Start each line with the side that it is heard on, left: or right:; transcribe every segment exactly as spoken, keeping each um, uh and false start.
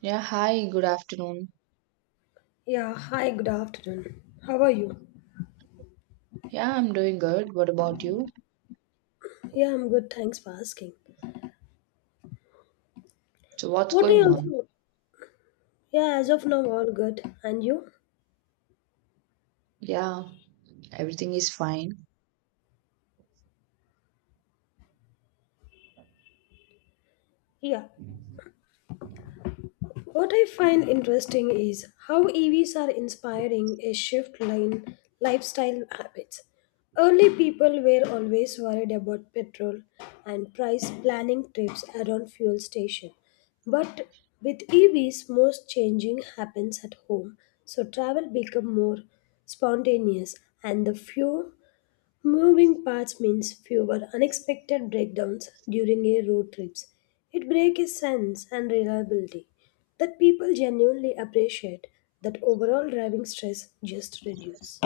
right: Yeah, hi, good afternoon.
left: Yeah, hi, good afternoon. How are you?
right: Yeah, I'm doing good. What about you?
left: Yeah, I'm good, thanks for asking.
right: So, what's
left: What are
right: going
left: you
right: on?
left: also? Yeah, as of now, all good. And you?
right: Yeah, everything is fine.
left: Yeah. What I find interesting is how E Vs are inspiring a shift in lifestyle habits. Early people were always worried about petrol and price planning trips around fuel station. But with E Vs, most changing happens at home, so travel become more spontaneous and the few moving parts means fewer unexpected breakdowns during a road trips. It breaks a sense and reliability that people genuinely appreciate that overall driving stress just reduce.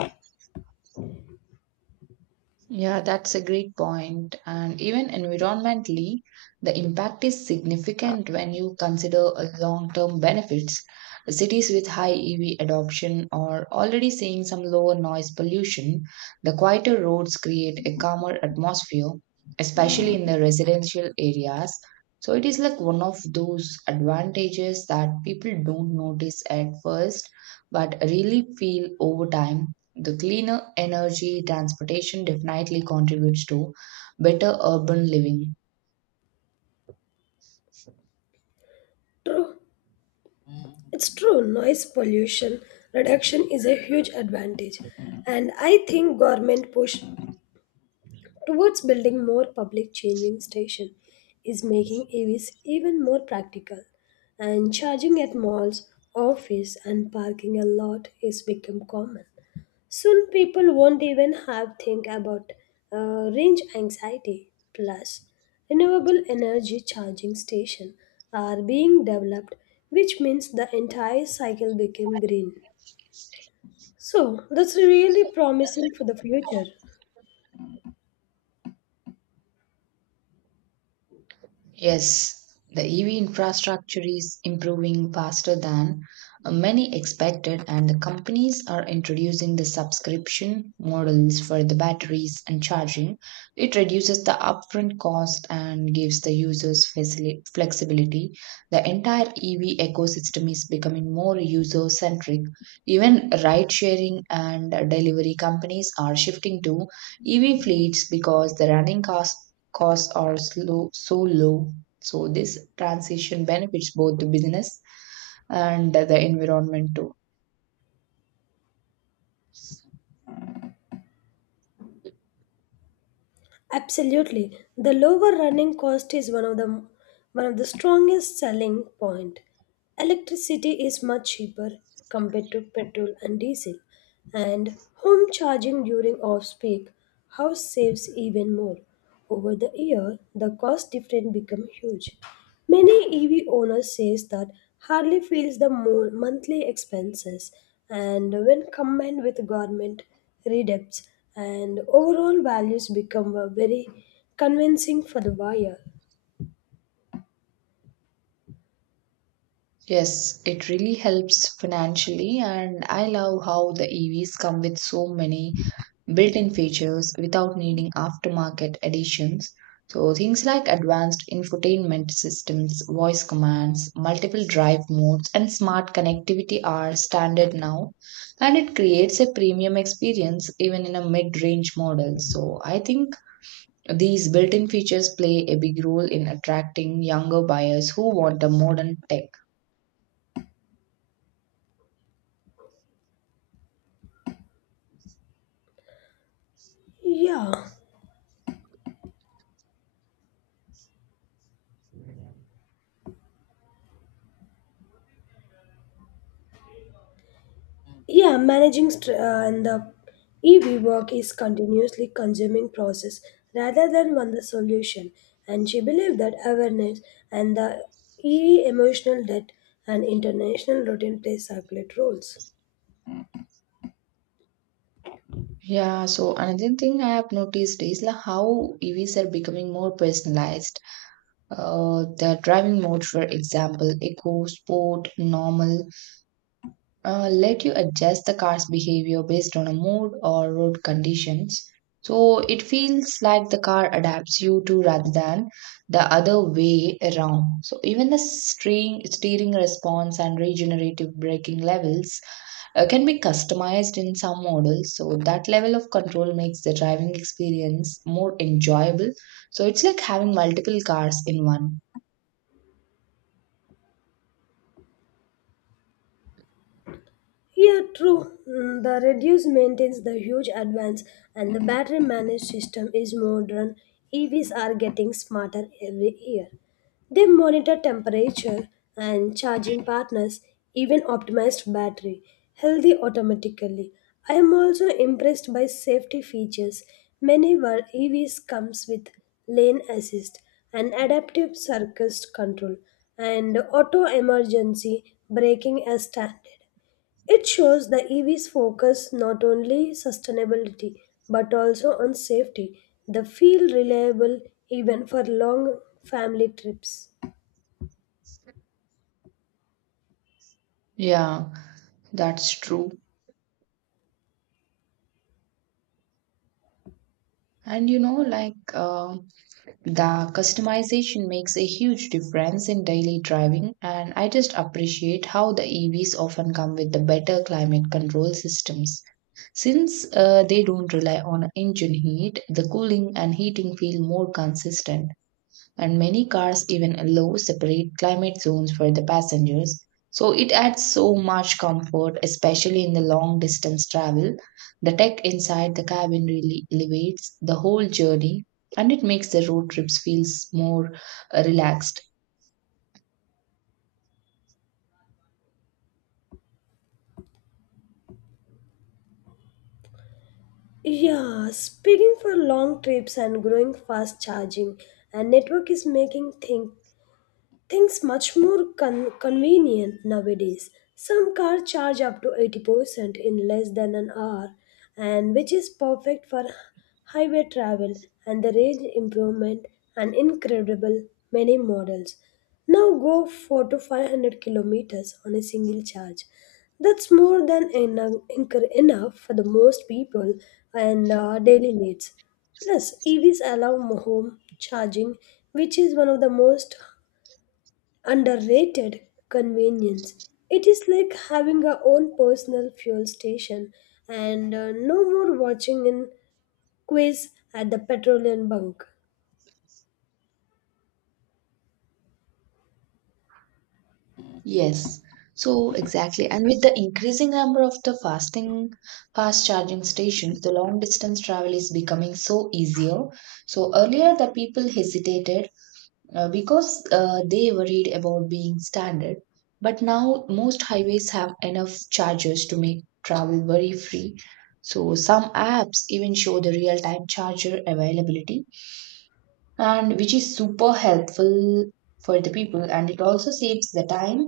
right: Yeah, that's a great point. And even environmentally, the impact is significant when you consider long term benefits. Cities with high E V adoption are already seeing some lower noise pollution. The quieter roads create a calmer atmosphere, especially in the residential areas. So it is like one of those advantages that people don't notice at first, but really feel over time. The cleaner energy transportation definitely contributes to better urban living.
left: True. It's true. Noise pollution reduction is a huge advantage, and I think government push towards building more public changing station is making E Vs even more practical, and charging at malls, office and parking a lot is become common. Soon people won't even have think about uh, range anxiety. Plus, renewable energy charging station are being developed, which means the entire cycle became green. So that's really promising for the future.
right: Yes, the E V infrastructure is improving faster than uh, many expected, and the companies are introducing the subscription models for the batteries and charging. It reduces the upfront cost and gives the users facili- flexibility. The entire E V ecosystem is becoming more user centric. Even ride sharing and delivery companies are shifting to E V fleets because the running cost costs are slow, so low. So this transition benefits both the business and the environment too.
left: Absolutely. The lower running cost is one of the one of the strongest selling point. Electricity is much cheaper compared to petrol and diesel, and home charging during off-peak house saves even more. Over the year, the cost difference become huge. Many E V owners says that hardly feels the mo- monthly expenses, and when combined with government redempts and overall values become a very convincing for the buyer.
right: Yes, it really helps financially, and I love how the E Vs come with so many built-in features without needing aftermarket additions. So things like advanced infotainment systems, voice commands, multiple drive modes, and smart connectivity are standard now, and it creates a premium experience even in a mid-range model. So I think these built-in features play a big role in attracting younger buyers who want a modern tech.
left: Yeah. Yeah, managing str uh, and the E V work is continuously consuming process rather than one the solution. And she believed that awareness and the E E emotional debt and international routine play circular roles.
right: Yeah, so another thing I have noticed is like how E Vs are becoming more personalized. Uh, the driving mode, for example, eco, sport, normal, uh, let you adjust the car's behavior based on a mood or road conditions. So it feels like the car adapts you to rather than the other way around. So even the steering, steering response and regenerative braking levels uh, can be customized in some models. So that level of control makes the driving experience more enjoyable. So it's like having multiple cars in one.
left: Yeah, true. Mm, the reduce maintains the huge advance, and the battery managed system is modern. E Vs are getting smarter every year. They monitor temperature and charging partners, even optimized battery, healthy automatically. I am also impressed by safety features. Many were E Vs comes with lane assist and adaptive circuit control and auto emergency braking as standard. It shows the E V's focus not only sustainability but also on safety. They feel reliable even for long family trips.
right: Yeah. That's true. And you know, like uh, the customization makes a huge difference in daily driving. And I just appreciate how the E Vs often come with the better climate control systems. Since uh, they don't rely on engine heat, the cooling and heating feel more consistent. And many cars even allow separate climate zones for the passengers. So it adds so much comfort, especially in the long distance travel. The tech inside the cabin really elevates the whole journey, and it makes the road trips feels more uh, relaxed.
left: Yeah, speaking for long trips and growing fast charging, a network is making things things much more con- convenient nowadays. Some cars charge up to eighty percent in less than an hour, and which is perfect for highway travel and the range improvement and incredible many models. Now go four to five hundred kilometers on a single charge. That's more than eno- enc- enough for the most people and uh, daily needs. Plus, E Vs allow mo- home charging, which is one of the most underrated convenience. It is like having our own personal fuel station, and uh, no more watching in quiz at the petroleum bunk.
right: Yes. So exactly. And with the increasing number of the fasting fast charging stations, the long distance travel is becoming so easier. So earlier the people hesitated uh, because uh, they worried about being standard. But now most highways have enough chargers to make travel worry free. So some apps even show the real time charger availability, and which is super helpful for the people. And it also saves the time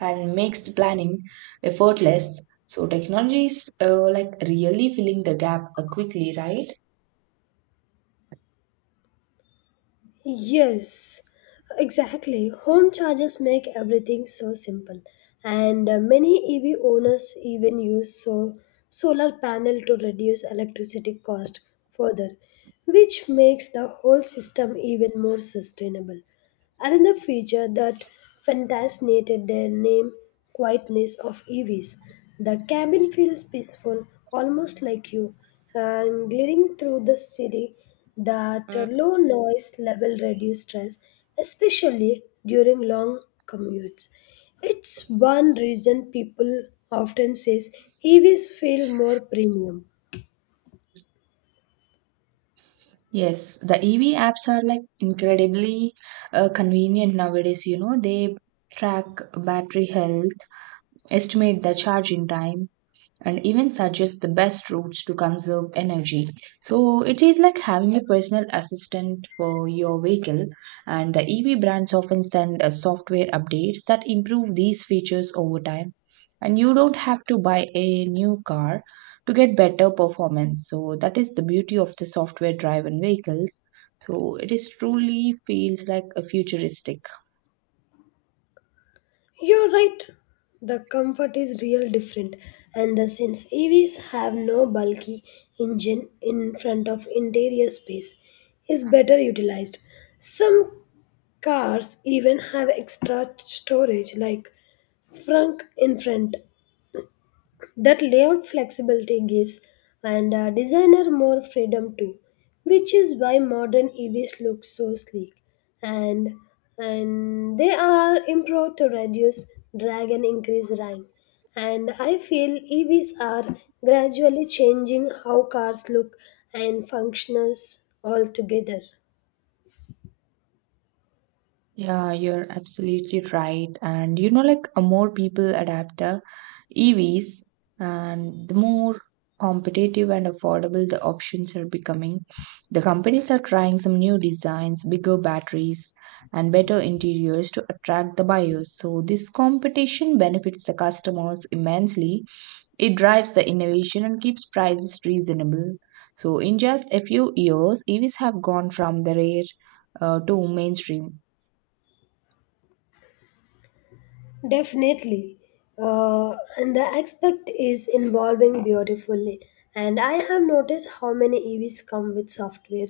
right: and makes the planning effortless. So technology is uh, like really filling the gap uh, quickly, right?
left: Yes, exactly. Home chargers make everything so simple, and uh, many E V owners even use so solar panel to reduce electricity cost further, which makes the whole system even more sustainable. Another feature that fascinated their name quietness of E Vs. The cabin feels peaceful, almost like you, and gliding through the city. That low noise level reduces stress, especially during long commutes. It's one reason people often says E Vs feel more premium.
right: Yes, the E V apps are like incredibly uh, convenient nowadays, you know. They track battery health, estimate the charging time, and even suggest the best routes to conserve energy. So it is like having a personal assistant for your vehicle, and the E V brands often send us software updates that improve these features over time. And you don't have to buy a new car to get better performance. So that is the beauty of the software driven vehicles. So it is truly feels like a futuristic.
left: You're right. The comfort is real different, and the since E Vs have no bulky engine in front of interior space, is better utilized. Some cars even have extra storage like frunk in front. That layout flexibility gives and a designer more freedom too, which is why modern evs look so sleek, and and they are improved to reduce drag and increase rank, and I feel evs are gradually changing how cars look and functions altogether.
right: Yeah, you're absolutely right. And you know, like uh, more people adapt the E Vs, and the more competitive and affordable the options are becoming. The companies are trying some new designs, bigger batteries, and better interiors to attract the buyers. So, this competition benefits the customers immensely. It drives the innovation and keeps prices reasonable. So, in just a few years, E Vs have gone from the rare uh, to mainstream.
left: Definitely. Uh, and the aspect is evolving beautifully. And I have noticed how many E Vs come with software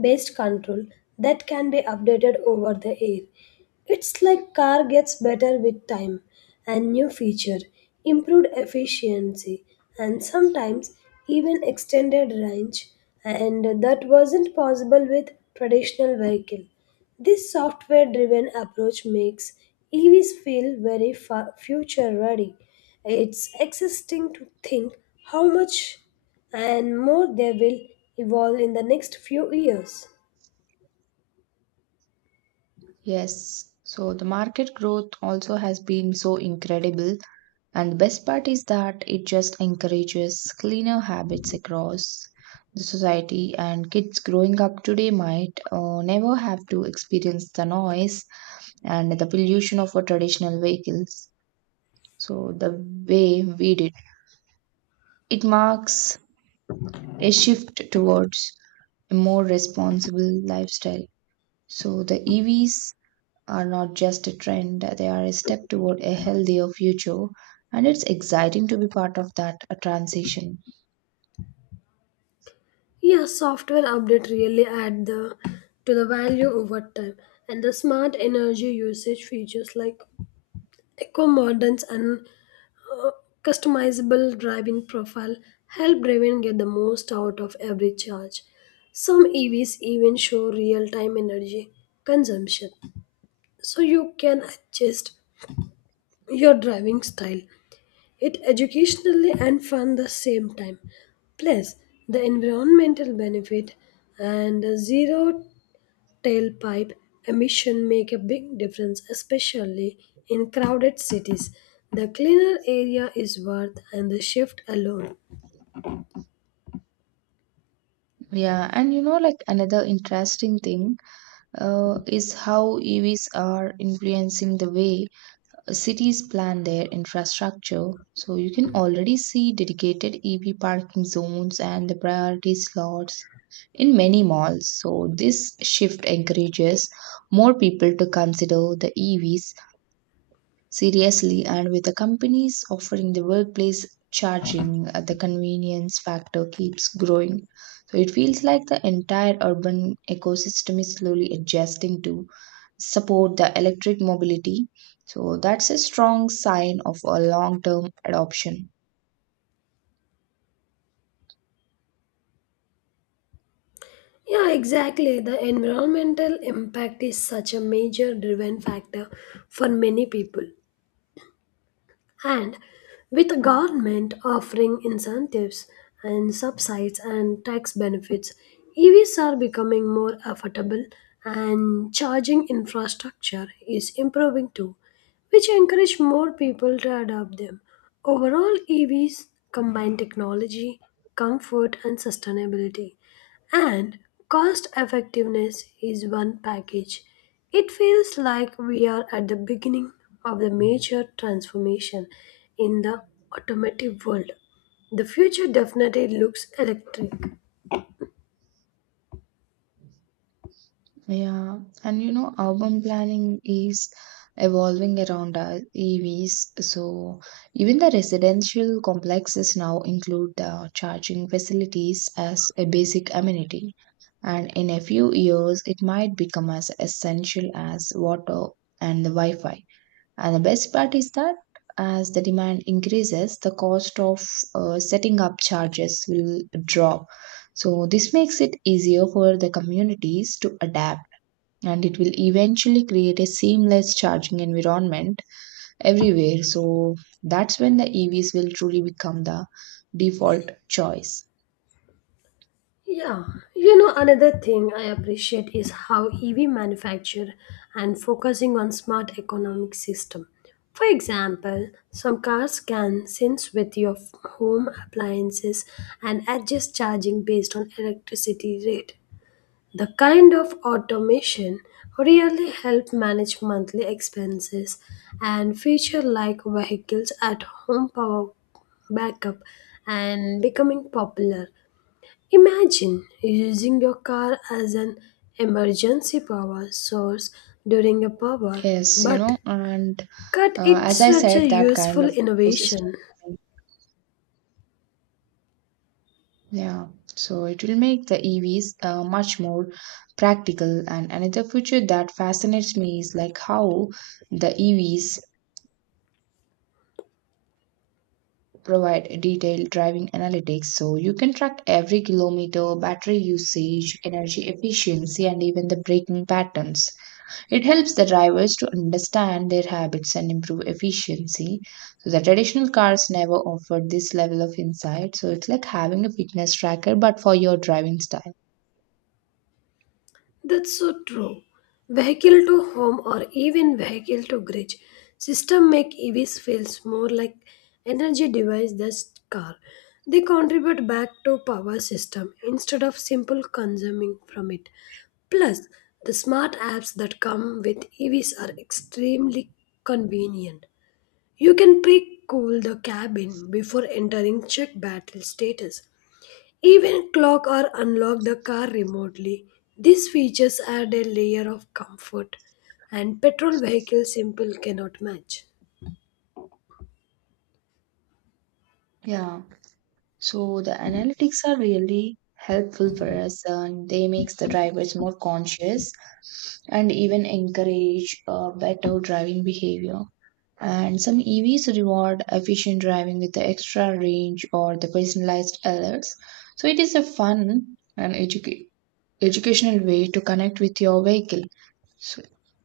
left: based control that can be updated over the air. It's like car gets better with time and new feature, improved efficiency, and sometimes even extended range, and that wasn't possible with traditional vehicle. This software driven approach makes E Vs feel very future ready. It's exciting to think how much and more they will evolve in the next few years.
right: Yes. So the market growth also has been so incredible. And the best part is that it just encourages cleaner habits across the society, and kids growing up today might uh, never have to experience the noise and the pollution of our traditional vehicles. So the way we did, it marks a shift towards a more responsible lifestyle. So the E Vs are not just a trend, they are a step toward a healthier future. And it's exciting to be part of that uh, transition.
left: Yeah, software update really add the to the value over time, and the smart energy usage features like eco moderns and customizable driving profile help driven get the most out of every charge. Some E Vs even show real-time energy consumption, so you can adjust your driving style. It educationally and fun the same time. Plus, the environmental benefit and the zero tailpipe emission make a big difference, especially in crowded cities. The cleaner area is worth and the shift alone.
right: Yeah, and you know, like another interesting thing uh, is how E Vs are influencing the way cities plan their infrastructure. So you can already see dedicated E V parking zones and the priority slots in many malls. So this shift encourages more people to consider the E Vs seriously, and with the companies offering the workplace charging, uh, the convenience factor keeps growing. So it feels like the entire urban ecosystem is slowly adjusting to support the electric mobility. So that's a strong sign of a long term adoption.
left: Yeah, exactly. The environmental impact is such a major driven factor for many people. And with the government offering incentives and subsidies and tax benefits, E Vs are becoming more affordable and charging infrastructure is improving too, which encourage more people to adopt them. Overall, E Vs combine technology, comfort, and sustainability and cost effectiveness is one package. It feels like we are at the beginning of the major transformation in the automotive world. The future definitely looks electric.
right: Yeah, and you know, urban planning is evolving around us, E Vs. So even the residential complexes now include the charging facilities as a basic amenity. And in a few years, it might become as essential as water and the wi fi. And the best part is that as the demand increases, the cost of uh, setting up charges will drop. So this makes it easier for the communities to adapt, and it will eventually create a seamless charging environment everywhere. So that's when the E Vs will truly become the default choice.
left: Yeah, you know, another thing I appreciate is how E V manufacture and focusing on smart economic system. For example, some cars can sense with your f- home appliances and adjust charging based on electricity rate. The kind of automation really help manage monthly expenses, and feature like vehicles at home power backup and becoming popular. Imagine using your car as an emergency power source during a power,
right: Yes, you
left: but
right: know, and
left: cut
right: uh, as
left: it's
right: I
left: such
right: said,
left: a
right: that kind
left: useful
right: of ecosystem.
left: innovation.
right: Yeah, so it will make the E Vs uh, much more practical. And another feature that fascinates me is like how the E Vs provide detailed driving analytics, so you can track every kilometer, battery usage, energy efficiency, and even the braking patterns. It helps the drivers to understand their habits and improve efficiency. So the traditional cars never offered this level of insight. So it's like having a fitness tracker but for your driving style.
left: That's so true. Vehicle to home or even vehicle to grid system make E Vs feels more like energy device than car. They contribute back to power system instead of simple consuming from it. Plus, the smart apps that come with E Vs are extremely convenient. You can pre-cool the cabin before entering check battery status, even clock or unlock the car remotely. These features add a layer of comfort and petrol vehicles simple cannot match.
right: Yeah. So the analytics are really helpful for us, and they makes the drivers more conscious and even encourage uh, better driving behavior. And some E Vs reward efficient driving with the extra range or the personalized alerts. So it is a fun and educa- educational way to connect with your vehicle. So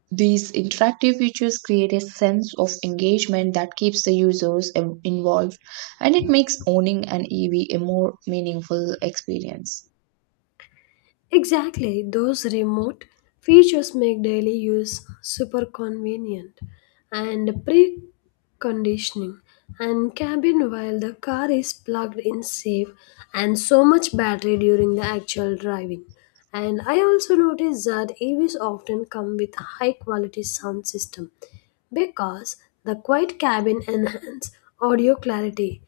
right: these interactive features create a sense of engagement that keeps the users em- involved, and it makes owning an E V a more meaningful experience.
left: Exactly, those remote features make daily use super convenient, and preconditioning and cabin while the car is plugged in safe and so much battery during the actual driving. And I also noticed that E Vs often come with high quality sound system because the quiet cabin enhance audio clarity.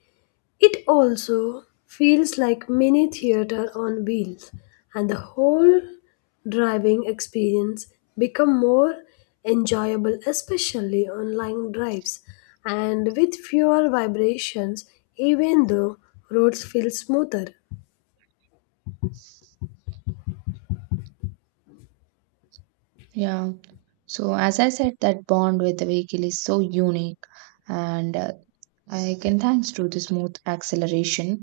left: It also feels like mini theater on wheels, and the whole driving experience become more enjoyable, especially on long drives and with fewer vibrations even though roads feel smoother.
right: Yeah. So as I said, that bond with the vehicle is so unique, and uh, I can thanks to the smooth acceleration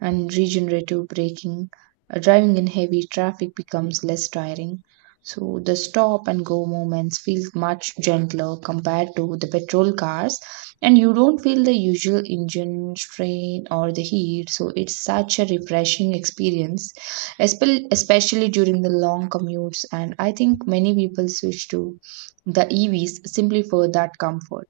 right: and regenerative braking. Uh, driving in heavy traffic becomes less tiring. So the stop and go moments feel much gentler compared to the petrol cars, and you don't feel the usual engine strain or the heat. So it's such a refreshing experience, espe- especially during the long commutes. And I think many people switch to the E Vs simply for that comfort.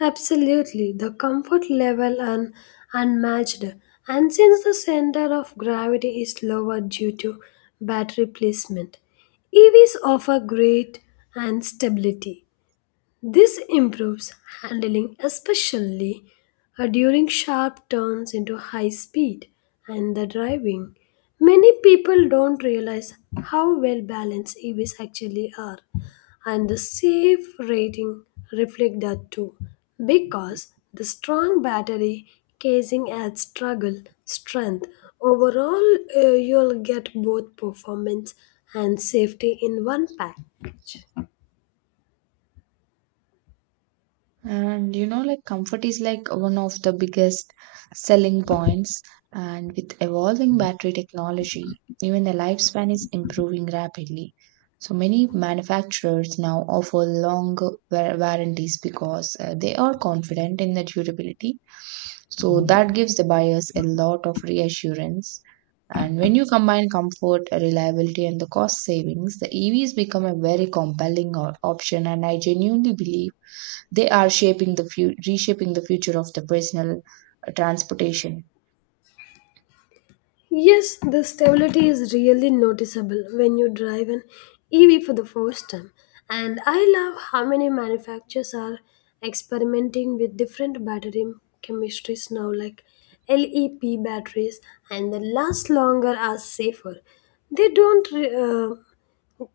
left: Absolutely, the comfort level and unmatched. And since the center of gravity is lower due to battery placement, E Vs offer great and stability. This improves handling, especially uh, during sharp turns into high speed and the driving. Many people don't realize how well balanced E Vs actually are, and the safe rating reflect that too, because the strong battery casing adds struggle strength. Overall, uh, you'll get both performance and safety in one package.
right: And you know, like comfort is like one of the biggest selling points. And with evolving battery technology, even the lifespan is improving rapidly. So many manufacturers now offer long wa- warranties because uh, they are confident in the durability. So that gives the buyers a lot of reassurance. And when you combine comfort, reliability, and the cost savings, the E Vs become a very compelling o- option. And I genuinely believe they are shaping the fu- reshaping the future of the personal uh, transportation.
left: Yes, the stability is really noticeable when you drive an E V for the first time. And I love how many manufacturers are experimenting with different battery chemistries now, like L E P batteries, and they last longer are safer. They don't re- uh,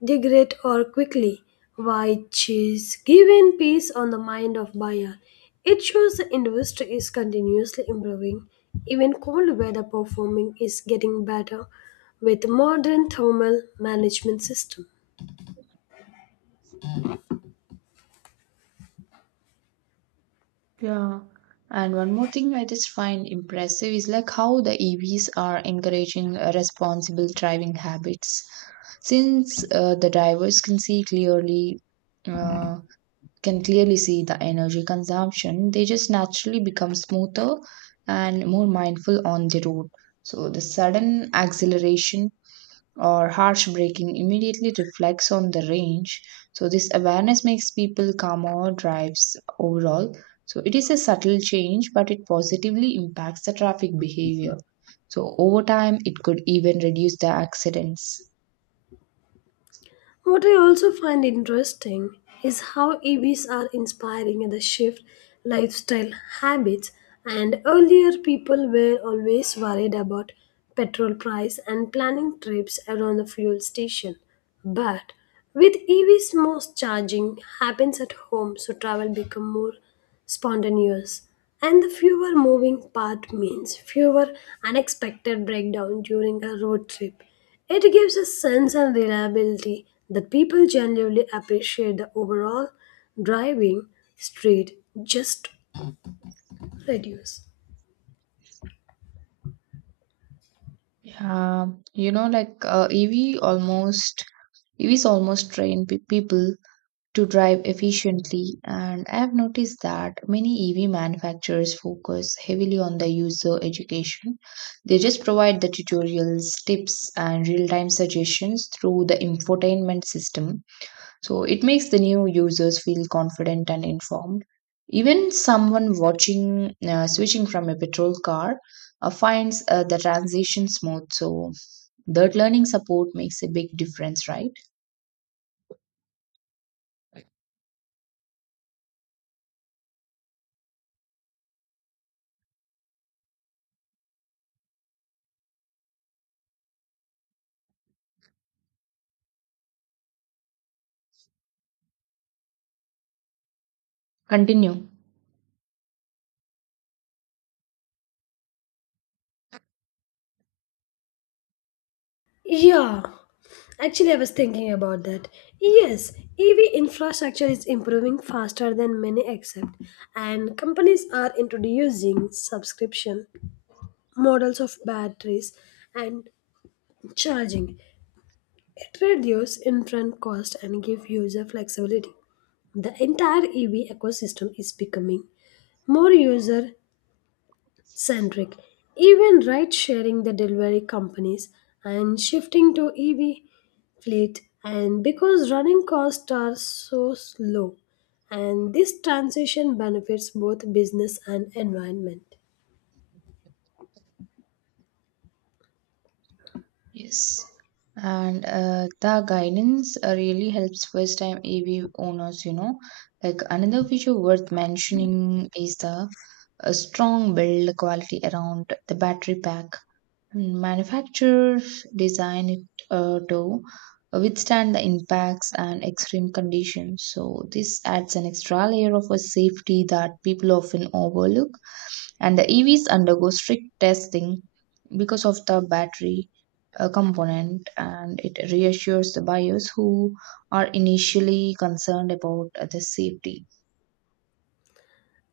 left: degrade or quickly, which is given peace on the mind of buyer. It shows the industry is continuously improving. Even cold weather performing is getting better with modern thermal management system.
right: Yeah. And one more thing I just find impressive is like how the E Vs are encouraging uh, responsible driving habits. Since uh, the drivers can see clearly, uh, can clearly see the energy consumption, they just naturally become smoother and more mindful on the road. So the sudden acceleration or harsh braking immediately reflects on the range. So, this awareness makes people calmer drives overall. So, it is a subtle change, but it positively impacts the traffic behavior. So, over time, it could even reduce the accidents.
left: What I also find interesting is how E Vs are inspiring the shift lifestyle habits, and earlier people were always worried about petrol price and planning trips around the fuel station. But with E Vs most charging happens at home, so travel become more spontaneous and the fewer moving part means fewer unexpected breakdown during a road trip. It gives a sense of reliability that people genuinely appreciate the overall driving street just reduce.
right: Yeah, you know, like uh, E V almost E Vs almost train pe- people to drive efficiently. And I have noticed that many E V manufacturers focus heavily on the user education. They just provide the tutorials, tips, and real time suggestions through the infotainment system. So it makes the new users feel confident and informed. Even someone watching uh, switching from a petrol car uh, finds uh, the transition smooth. So that learning support makes a big difference, right? Continue.
left: Yeah, actually, I was thinking about that. Yes, E V infrastructure is improving faster than many accept, and companies are introducing subscription models of batteries and charging. It reduces upfront cost and give user flexibility. The entire E V ecosystem is becoming more user centric. Even ride sharing the delivery companies and shifting to E V fleet and because running costs are so low, and this transition benefits both business and environment.
right: Yes. And uh, the guidance uh, really helps first time A V owners, you know. Like another feature worth mentioning is the uh, strong build quality around the battery pack. Hmm, manufacturers design it uh, to withstand the impacts and extreme conditions. So, this adds an extra layer of a safety that people often overlook, and the E Vs undergo strict testing because of the battery uh, component, and it reassures the buyers who are initially concerned about uh, the safety.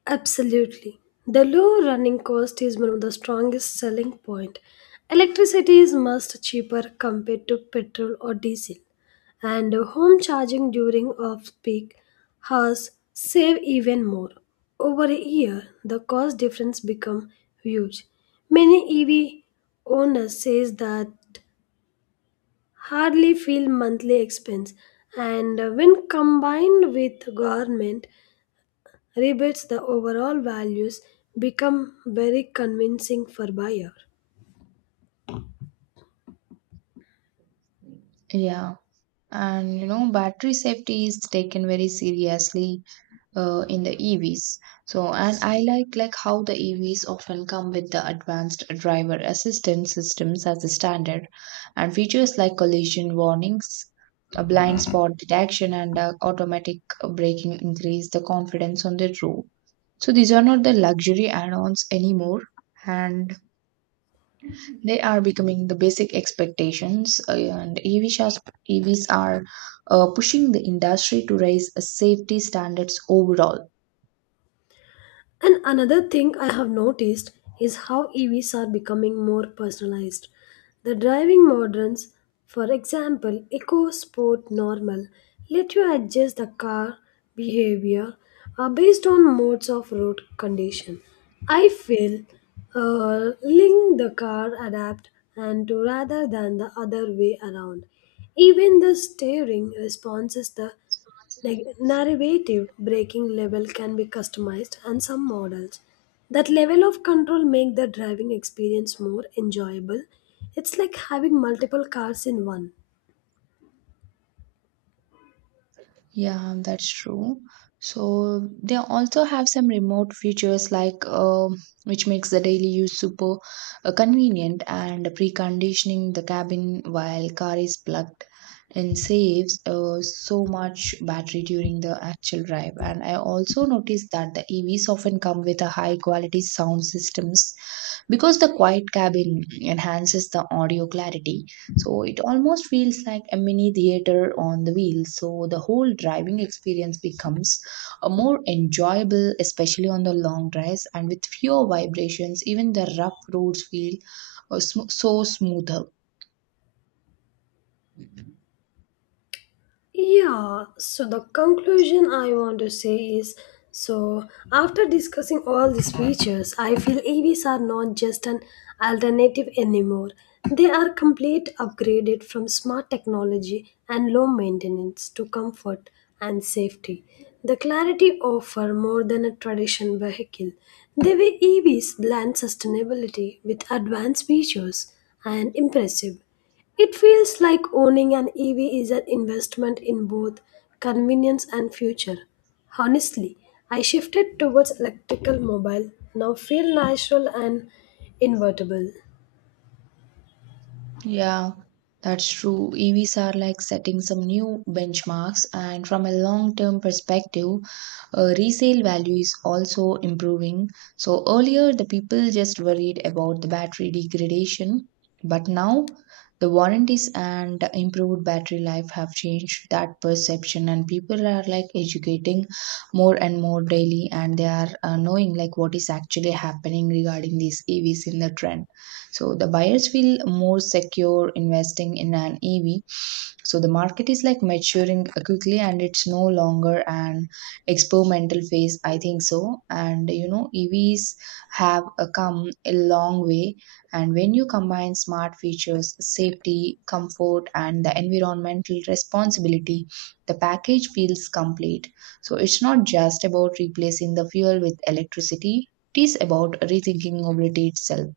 left: Absolutely. The low running cost is one of the strongest selling point. Electricity is much cheaper compared to petrol or diesel, and home charging during off-peak hours save even more. Over a year, the cost difference become huge. Many E V owners says that hardly feel monthly expense, and when combined with government rebates the overall values become very convincing for buyer.
right: Yeah, and you know, battery safety is taken very seriously uh, in the E Vs. So, and I like like how the E Vs often come with the advanced driver assistance systems as a standard, and features like collision warnings, a blind spot detection, and uh, automatic braking increase the confidence on the road. So these are not the luxury add-ons anymore, and they are becoming the basic expectations. uh, And E Vs are, E Vs are uh, pushing the industry to raise uh, safety standards overall.
left: And another thing I have noticed is how E Vs are becoming more personalized. The driving moderns, for example, Eco Sport Normal, let you adjust the car behavior uh, based on modes of road condition. I feel uh, link the car adapt and to rather than the other way around. Even the steering responses the like narrative braking level can be customized and some models. That level of control make the driving experience more enjoyable. It's like having multiple cars in one.
right: Yeah, that's true. So they also have some remote features like uh, which makes the daily use super uh, convenient, and preconditioning the cabin while car is plugged in saves uh, so much battery during the actual drive. And I also noticed that the E Vs often come with a high quality sound systems because the quiet cabin enhances the audio clarity, so it almost feels like a mini theater on the wheel. So the whole driving experience becomes a more enjoyable, especially on the long drives, and with fewer vibrations, even the rough roads feel uh, sm- so smoother.
left: Yeah, so the conclusion I want to say is so after discussing all these features, I feel E Vs are not just an alternative anymore. They are complete upgraded from smart technology and low maintenance to comfort and safety. The clarity offer more than a traditional vehicle. The way E Vs blend sustainability with advanced features and impressive. It feels like owning an E V is an investment in both convenience and future. Honestly, I shifted towards electrical mobile, now feel natural and invertible.
right: Yeah, that's true. E Vs are like setting some new benchmarks, and from a long term perspective, uh, resale value is also improving. So, earlier the people just worried about the battery degradation, but now the warranties and improved battery life have changed that perception, and people are like educating more and more daily, and they are uh, knowing like what is actually happening regarding these E Vs in the trend. So the buyers feel more secure investing in an E V. So the market is like maturing quickly, and it's no longer an experimental phase, I think so. And you know, E Vs have uh, come a long way, and when you combine smart features, safety, comfort, and the environmental responsibility, the package feels complete. So it's not just about replacing the fuel with electricity, it is about rethinking mobility itself.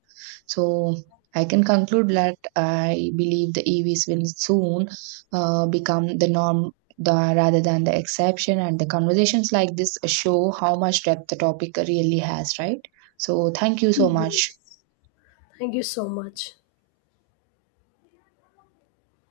right: So I can conclude that I believe the E Vs will soon uh, become the norm, the, rather than the exception. And the conversations like this show how much depth the topic really has, right? So thank you so much.
left: Yes. Thank you so much.